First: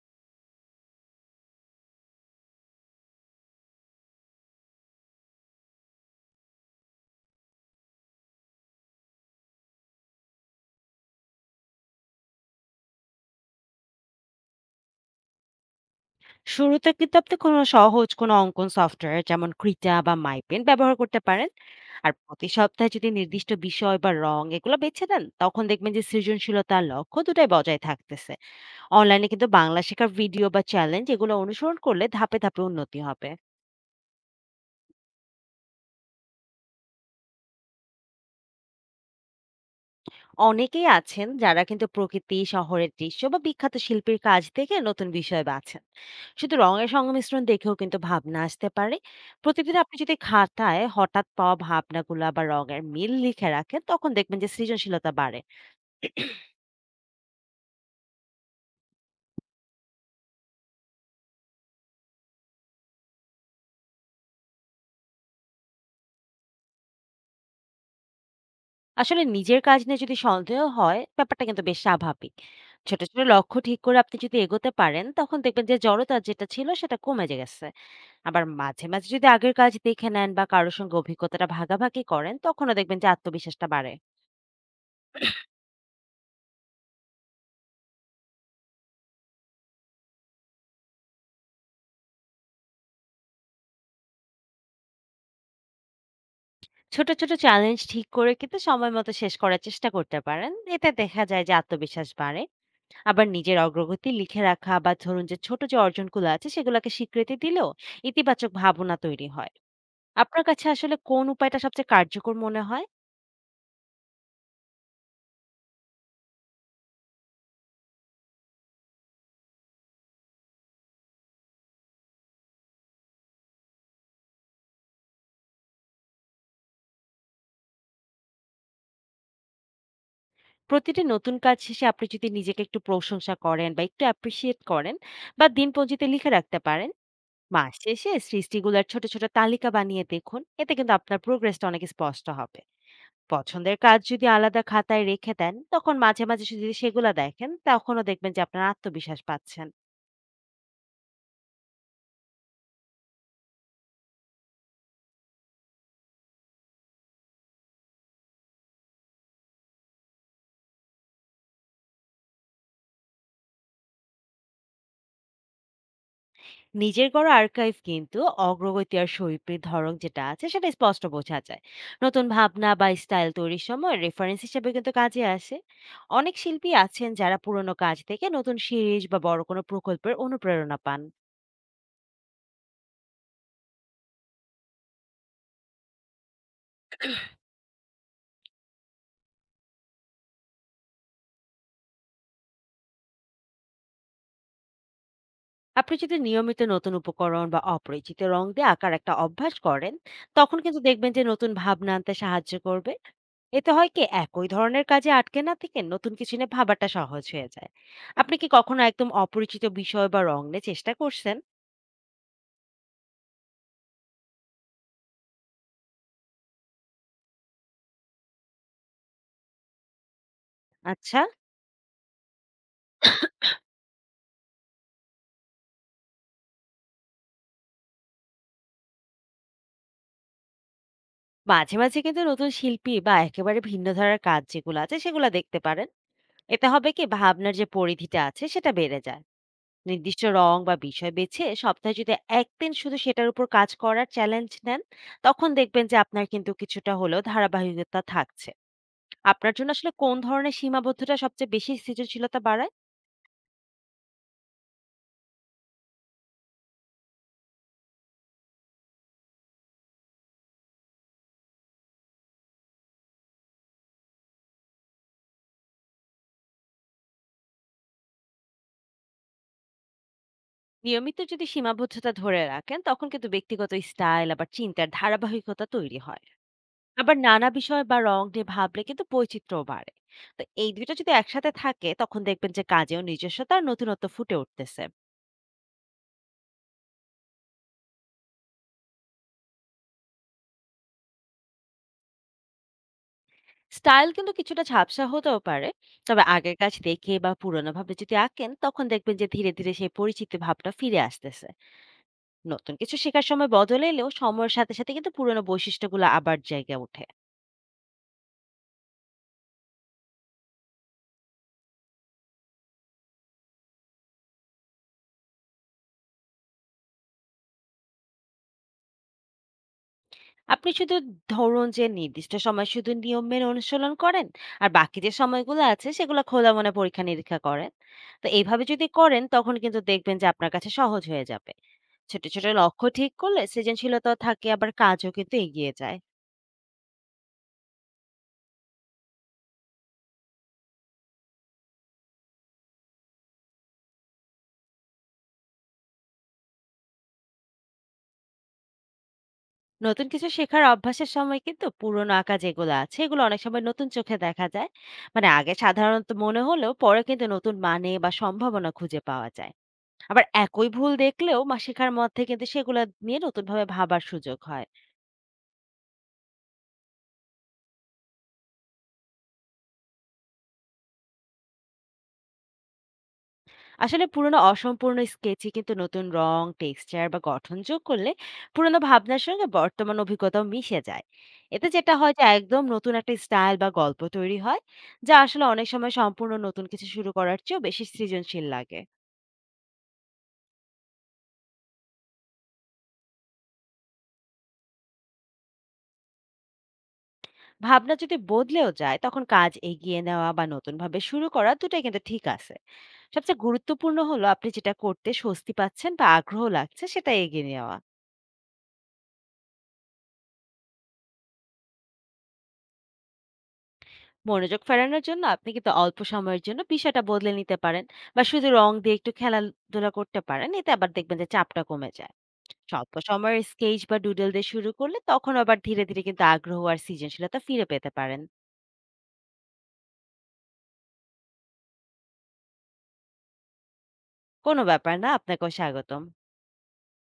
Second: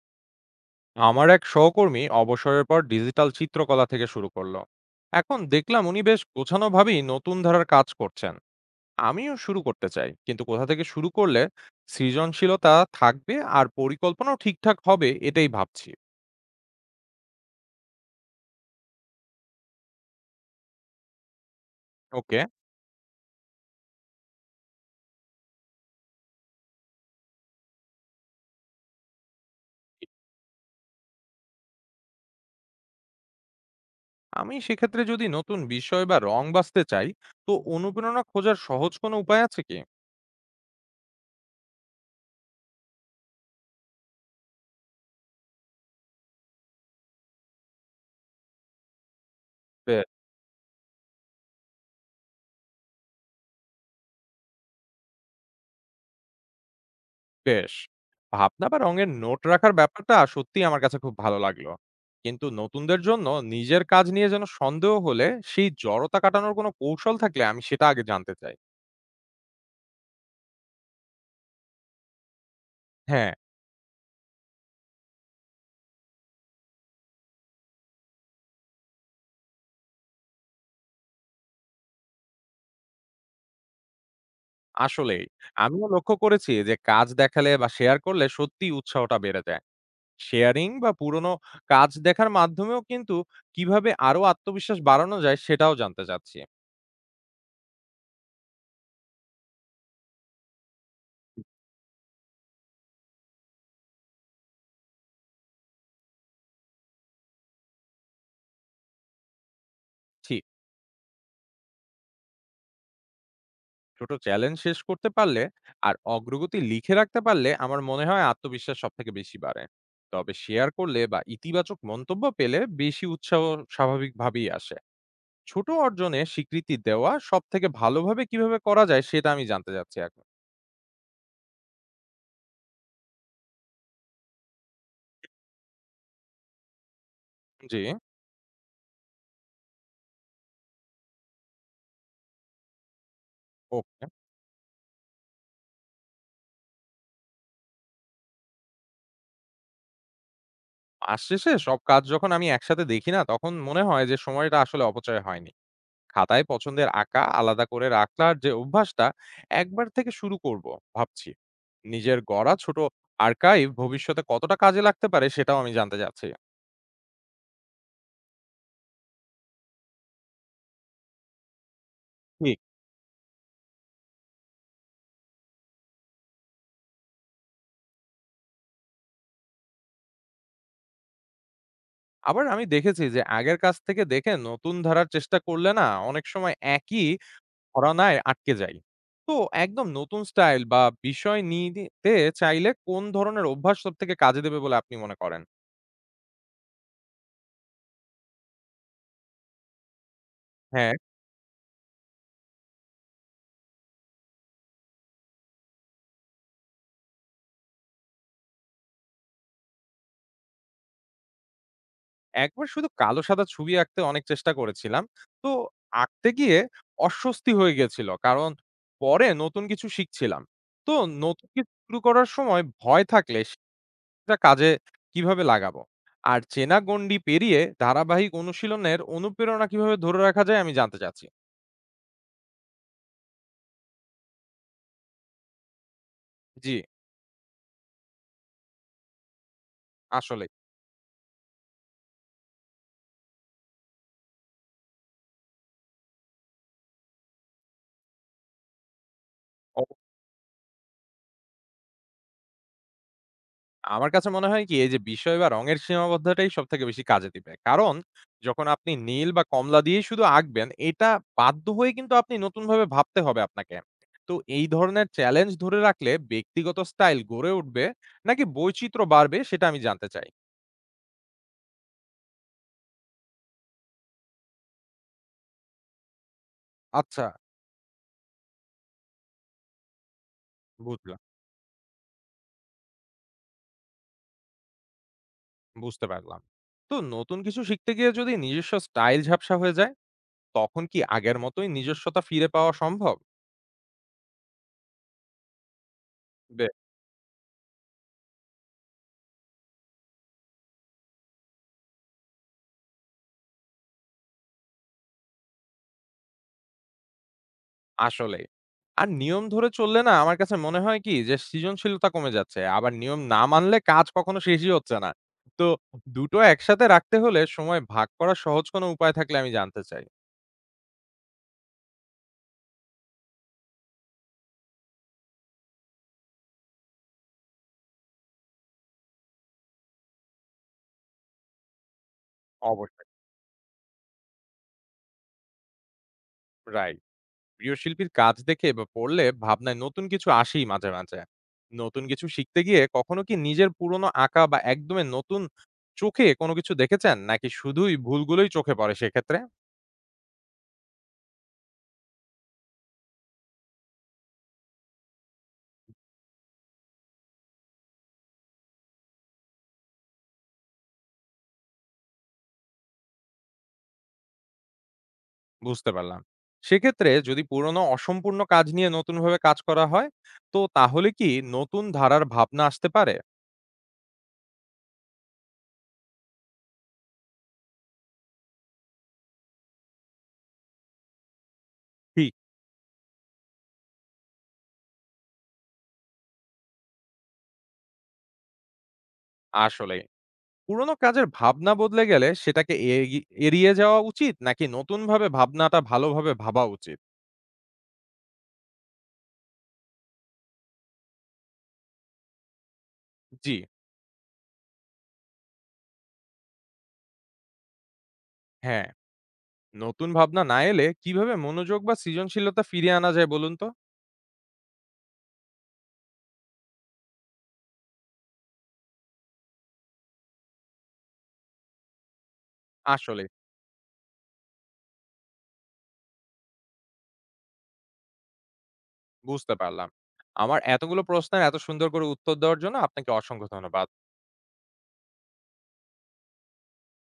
আমার এক সহকর্মী অবসরের পর ডিজিটাল চিত্রকলা থেকে শুরু করলো। এখন দেখলাম উনি বেশ গোছানোভাবেই নতুন ধারার কাজ করছেন। আমিও শুরু করতে চাই, কিন্তু কোথা থেকে শুরু করলে সৃজনশীলতা থাকবে আর পরিকল্পনাও ঠিকঠাক হবে এটাই ভাবছি। শুরুতে কিন্তু আপনি কোনো সহজ কোনো অঙ্কন সফটওয়্যার যেমন ক্রিটা বা মাইপেন ব্যবহার করতে পারেন। আর ওকে। প্রতি সপ্তাহে যদি নির্দিষ্ট বিষয় বা রং এগুলো বেছে নেন, তখন দেখবেন যে সৃজনশীলতা আর লক্ষ্য দুটাই বজায় থাকতেছে। অনলাইনে কিন্তু বাংলা শেখার ভিডিও বা চ্যালেঞ্জ এগুলো অনুসরণ করলে ধাপে ধাপে উন্নতি হবে। আমি সেক্ষেত্রে যদি নতুন বিষয় বা রং বাছতে চাই, তো অনুপ্রেরণা খোঁজার সহজ কোনো উপায় আছে কি? অনেকেই আছেন যারা কিন্তু প্রকৃতি, শহরের দৃশ্য বা বিখ্যাত শিল্পীর কাজ দেখে নতুন বিষয় বাছেন। শুধু রঙের সংমিশ্রণ দেখেও কিন্তু ভাবনা আসতে পারে। প্রতিদিন আপনি যদি খাতায় হঠাৎ পাওয়া ভাবনাগুলো বা রঙের মিল লিখে রাখেন, তখন দেখবেন যে সৃজনশীলতা বাড়ে। বেশ! ভাবনা বা রঙের নোট রাখার ব্যাপারটা সত্যিই আমার কাছে খুব ভালো লাগলো। কিন্তু নতুনদের জন্য নিজের কাজ নিয়ে যেন সন্দেহ হলে সেই জড়তা কাটানোর কোনো কৌশল থাকলে আমি সেটা আগে জানতে চাই। আসলে নিজের কাজ নিয়ে যদি সন্দেহ হয়, ব্যাপারটা কিন্তু বেশ স্বাভাবিক। ছোট ছোট হ্যাঁ, লক্ষ্য ঠিক করে আপনি যদি এগোতে পারেন, তখন দেখবেন যে জড়তা যেটা ছিল সেটা কমে গেছে। আবার মাঝে মাঝে যদি আগের কাজ দেখে নেন বা কারোর সঙ্গে অভিজ্ঞতাটা ভাগাভাগি করেন, তখনও দেখবেন যে আত্মবিশ্বাসটা বাড়ে। আসলেই। আমিও লক্ষ্য করেছি যে কাজ দেখালে বা শেয়ার করলে সত্যিই উৎসাহটা বেড়ে যায়। শেয়ারিং বা পুরনো কাজ দেখার মাধ্যমেও কিন্তু কিভাবে আরো আত্মবিশ্বাস বাড়ানো যায় সেটাও জানতে চাচ্ছি। ছোট ছোট চ্যালেঞ্জ ঠিক করে কিন্তু সময় মতো শেষ করার চেষ্টা করতে পারেন, এতে দেখা যায় যে আত্মবিশ্বাস বাড়ে। আবার নিজের অগ্রগতি লিখে রাখা বা ধরুন যে ছোট যে অর্জনগুলো আছে সেগুলোকে স্বীকৃতি দিলেও ইতিবাচক ভাবনা তৈরি হয়। ঠিক। আপনার কাছে আসলে কোন উপায়টা সবচেয়ে কার্যকর মনে হয়? ছোট চ্যালেঞ্জ শেষ করতে পারলে আর অগ্রগতি লিখে রাখতে পারলে আমার মনে হয় আত্মবিশ্বাস সব থেকে বেশি বাড়ে। তবে শেয়ার করলে বা ইতিবাচক মন্তব্য পেলে বেশি উৎসাহ স্বাভাবিকভাবেই আসে। ছোট অর্জনে স্বীকৃতি দেওয়া সব থেকে ভালোভাবে কিভাবে করা যায় সেটা আমি জানতে চাচ্ছি এখন। প্রতিটি নতুন কাজ শেষে আপনি যদি নিজেকে একটু প্রশংসা করেন বা একটু অ্যাপ্রিসিয়েট করেন বা দিনপঞ্জিতে লিখে রাখতে পারেন, মাস জি। শেষে সৃষ্টিগুলোর ছোট ছোট তালিকা বানিয়ে দেখুন, এতে কিন্তু আপনার প্রোগ্রেসটা অনেক স্পষ্ট হবে। পছন্দের কাজ ওকে। যদি আলাদা খাতায় রেখে দেন, তখন মাঝে মাঝে যদি সেগুলো দেখেন, তখনও দেখবেন যে আপনার আত্মবিশ্বাস পাচ্ছেন। মাস শেষে সব কাজ যখন আমি একসাথে দেখি না তখন মনে হয় যে সময়টা আসলে অপচয় হয়নি। খাতায় পছন্দের আঁকা আলাদা করে রাখলার যে অভ্যাসটা একবার থেকে শুরু করব ভাবছি। নিজের গড়া ছোট আর্কাইভ ভবিষ্যতে কতটা কাজে লাগতে পারে সেটাও আমি জানতে চাচ্ছি। নিজের গড় আর্কাইভ কিন্তু অগ্রগতি আর শৈল্পিক ধরন যেটা আছে সেটা স্পষ্ট বোঝা যায়। নতুন ঠিক। ভাবনা বা স্টাইল তৈরির সময় রেফারেন্স হিসেবে কিন্তু কাজে আসে। অনেক শিল্পী আছেন যারা পুরনো কাজ থেকে নতুন সিরিজ বা বড় কোনো প্রকল্পের অনুপ্রেরণা পান। আবার আমি দেখেছি যে আগের কাজ থেকে দেখে নতুন ধারার চেষ্টা করলে না অনেক সময় একই ঘরানায় আটকে যাই। তো একদম নতুন স্টাইল বা বিষয় নিতে চাইলে কোন ধরনের অভ্যাস সব থেকে কাজে দেবে বলে আপনি মনে করেন? আপনি যদি নিয়মিত নতুন উপকরণ বা অপরিচিত রং দিয়ে আঁকার একটা অভ্যাস করেন, তখন কিন্তু হ্যাঁ। দেখবেন যে নতুন ভাবনা আনতে সাহায্য করবে। এতে হয় কি, একই ধরনের কাজে আটকে না থেকে নতুন কিছু নিয়ে ভাবাটা সহজ হয়ে যায়। আপনি কি কখনো একদম অপরিচিত বিষয় বা রং নিয়ে চেষ্টা করছেন? একবার শুধু কালো-সাদা ছবি আঁকতে অনেক চেষ্টা করেছিলাম। তো আঁকতে গিয়ে অস্বস্তি হয়ে গেছিল। কারণ পরে নতুন কিছু শিখছিলাম। তো আচ্ছা, নতুন কিছু শুরু করার সময় ভয় থাকলে সেটা কাজে কিভাবে লাগাবো? আর চেনা গণ্ডি পেরিয়ে ধারাবাহিক অনুশীলনের অনুপ্রেরণা কিভাবে ধরে রাখা যায় আমি জানতে চাচ্ছি। মাঝে মাঝে কিন্তু নতুন শিল্পী বা একেবারে ভিন্ন ধারার কাজ যেগুলো আছে সেগুলো দেখতে পারেন। এতে জি, হবে কি, ভাবনার যে পরিধিটা আছে সেটা বেড়ে যায়। নির্দিষ্ট আসলেই। রং বা বিষয় বেছে সপ্তাহে যদি একদিন শুধু সেটার উপর কাজ করার চ্যালেঞ্জ নেন, তখন দেখবেন যে আপনার কিন্তু কিছুটা হলেও ধারাবাহিকতা থাকছে। আপনার জন্য আসলে কোন ধরনের সীমাবদ্ধতা সবচেয়ে বেশি সৃজনশীলতা বাড়ায়? আমার কাছে মনে হয় কি এই যে বিষয় বা রঙের সীমাবদ্ধতাই সব থেকে বেশি কাজে দিবে। কারণ যখন আপনি নীল বা কমলা দিয়েই শুধু আঁকবেন, এটা বাধ্য হয়ে কিন্তু আপনি নতুনভাবে ভাবতে হবে আপনাকে। তো এই ধরনের চ্যালেঞ্জ ধরে রাখলে ব্যক্তিগত স্টাইল গড়ে উঠবে নাকি বৈচিত্র্য বাড়বে সেটা আমি জানতে চাই। নিয়মিত যদি সীমাবদ্ধতা ধরে রাখেন, তখন কিন্তু ব্যক্তিগত স্টাইল আবার চিন্তার ধারাবাহিকতা তৈরি হয়। আবার আচ্ছা, নানা বিষয় বা রং নিয়ে ভাবলে কিন্তু বৈচিত্র্য বাড়ে। তো এই দুইটা যদি বুঝলাম, একসাথে থাকে, তখন দেখবেন যে কাজেও নিজস্বতা আর নতুনত্ব ফুটে উঠতেছে। বুঝতে পারলাম। তো নতুন কিছু শিখতে গিয়ে যদি নিজস্ব স্টাইল ঝাপসা হয়ে যায়, তখন কি আগের মতোই নিজস্বতা ফিরে পাওয়া সম্ভব? স্টাইল কিন্তু কিছুটা ঝাপসা হতেও পারে, তবে আগের কাজ দেখে বা পুরোনো ভাবে যদি আঁকেন, তখন দেখবেন যে ধীরে ধীরে সেই পরিচিতি ভাবটা ফিরে আসতেছে। নতুন কিছু শেখার সময় বদল এলেও সময়ের সাথে সাথে কিন্তু পুরোনো বৈশিষ্ট্যগুলো আবার জায়গায় ওঠে। আসলেই। আর নিয়ম ধরে চললে না আমার কাছে মনে হয় কি যে সৃজনশীলতা কমে যাচ্ছে। আবার নিয়ম না মানলে কাজ কখনো শেষই হচ্ছে না। তো দুটো একসাথে রাখতে হলে সময় ভাগ করার সহজ কোনো উপায় থাকলে আমি জানতে চাই। আপনি শুধু ধরুন যে নির্দিষ্ট সময় শুধু নিয়ম মেনে অনুশীলন করেন, আর বাকি যে সময়গুলো আছে সেগুলো খোলা মনে পরীক্ষা নিরীক্ষা করেন। তো এইভাবে যদি করেন, তখন কিন্তু দেখবেন যে আপনার কাছে সহজ হয়ে যাবে। ছোট ছোট লক্ষ্য অবশ্যই। ঠিক করলে সৃজনশীলতা থাকে, আবার কাজও কিন্তু এগিয়ে যায়। রাইট। প্রিয় শিল্পীর কাজ দেখে বা পড়লে ভাবনায় নতুন কিছু আসেই মাঝে, মাঝে। নতুন কিছু শিখতে গিয়ে কখনো কি নিজের পুরনো আঁকা বা একদমই নতুন চোখে কোনো কিছু দেখেছেন? নাকি শুধুই ভুলগুলোই চোখে পড়ে সেক্ষেত্রে? নতুন কিছু শেখার অভ্যাসের সময় কিন্তু পুরোনো আঁকা যেগুলো আছে এগুলো অনেক সময় নতুন চোখে দেখা যায়। মানে আগে সাধারণত মনে হলেও পরে কিন্তু নতুন মানে বা সম্ভাবনা খুঁজে পাওয়া যায়। আবার একই ভুল দেখলেও মা শেখার মধ্যে কিন্তু সেগুলো নিয়ে নতুনভাবে ভাবার সুযোগ হয়। বুঝতে পারলাম। সেক্ষেত্রে যদি পুরনো অসম্পূর্ণ কাজ নিয়ে নতুনভাবে কাজ করা হয়, তো তাহলে কি নতুন ধারার ভাবনা আসতে পারে? আসলে পুরোনো অসম্পূর্ণ স্কেচই কিন্তু নতুন রং, টেক্সচার বা গঠন যোগ করলে পুরোনো ভাবনার সঙ্গে বর্তমান অভিজ্ঞতাও মিশে যায়। এতে যেটা হয় যে ঠিক। একদম নতুন একটা স্টাইল বা গল্প তৈরি হয়, যা আসলে অনেক সময় সম্পূর্ণ নতুন কিছু শুরু করার চেয়েও বেশি সৃজনশীল লাগে। আসলেই। পুরনো কাজের ভাবনা বদলে গেলে সেটাকে এড়িয়ে যাওয়া উচিত নাকি নতুনভাবে ভাবনাটা ভালোভাবে ভাবা উচিত? ভাবনা যদি বদলেও যায়, তখন কাজ এগিয়ে নেওয়া বা নতুন ভাবে শুরু করা দুটাই কিন্তু ঠিক আছে। সবচেয়ে জি। গুরুত্বপূর্ণ হলো আপনি যেটা করতে স্বস্তি পাচ্ছেন বা আগ্রহ লাগছে সেটা এগিয়ে নেওয়া। হ্যাঁ, নতুন ভাবনা না এলে কিভাবে মনোযোগ বা সৃজনশীলতা ফিরিয়ে আনা যায় বলুন তো? মনোযোগ ফেরানোর জন্য আপনি কিন্তু অল্প সময়ের জন্য বিষয়টা বদলে নিতে পারেন বা শুধু রং দিয়ে একটু খেলাধুলা করতে পারেন, এতে আবার দেখবেন যে চাপটা কমে যায়। স্বল্প আসলেই, সময়ের স্কেচ বা ডুডল দিয়ে শুরু করলে তখন আবার ধীরে ধীরে কিন্তু আগ্রহ আর সৃজনশীলতা ফিরে পেতে পারেন। বুঝতে পারলাম। আমার এতগুলো প্রশ্নের এত সুন্দর করে উত্তর দেওয়ার জন্য আপনাকে অসংখ্য ধন্যবাদ। কোনো ব্যাপার না, আপনাকেও স্বাগতম।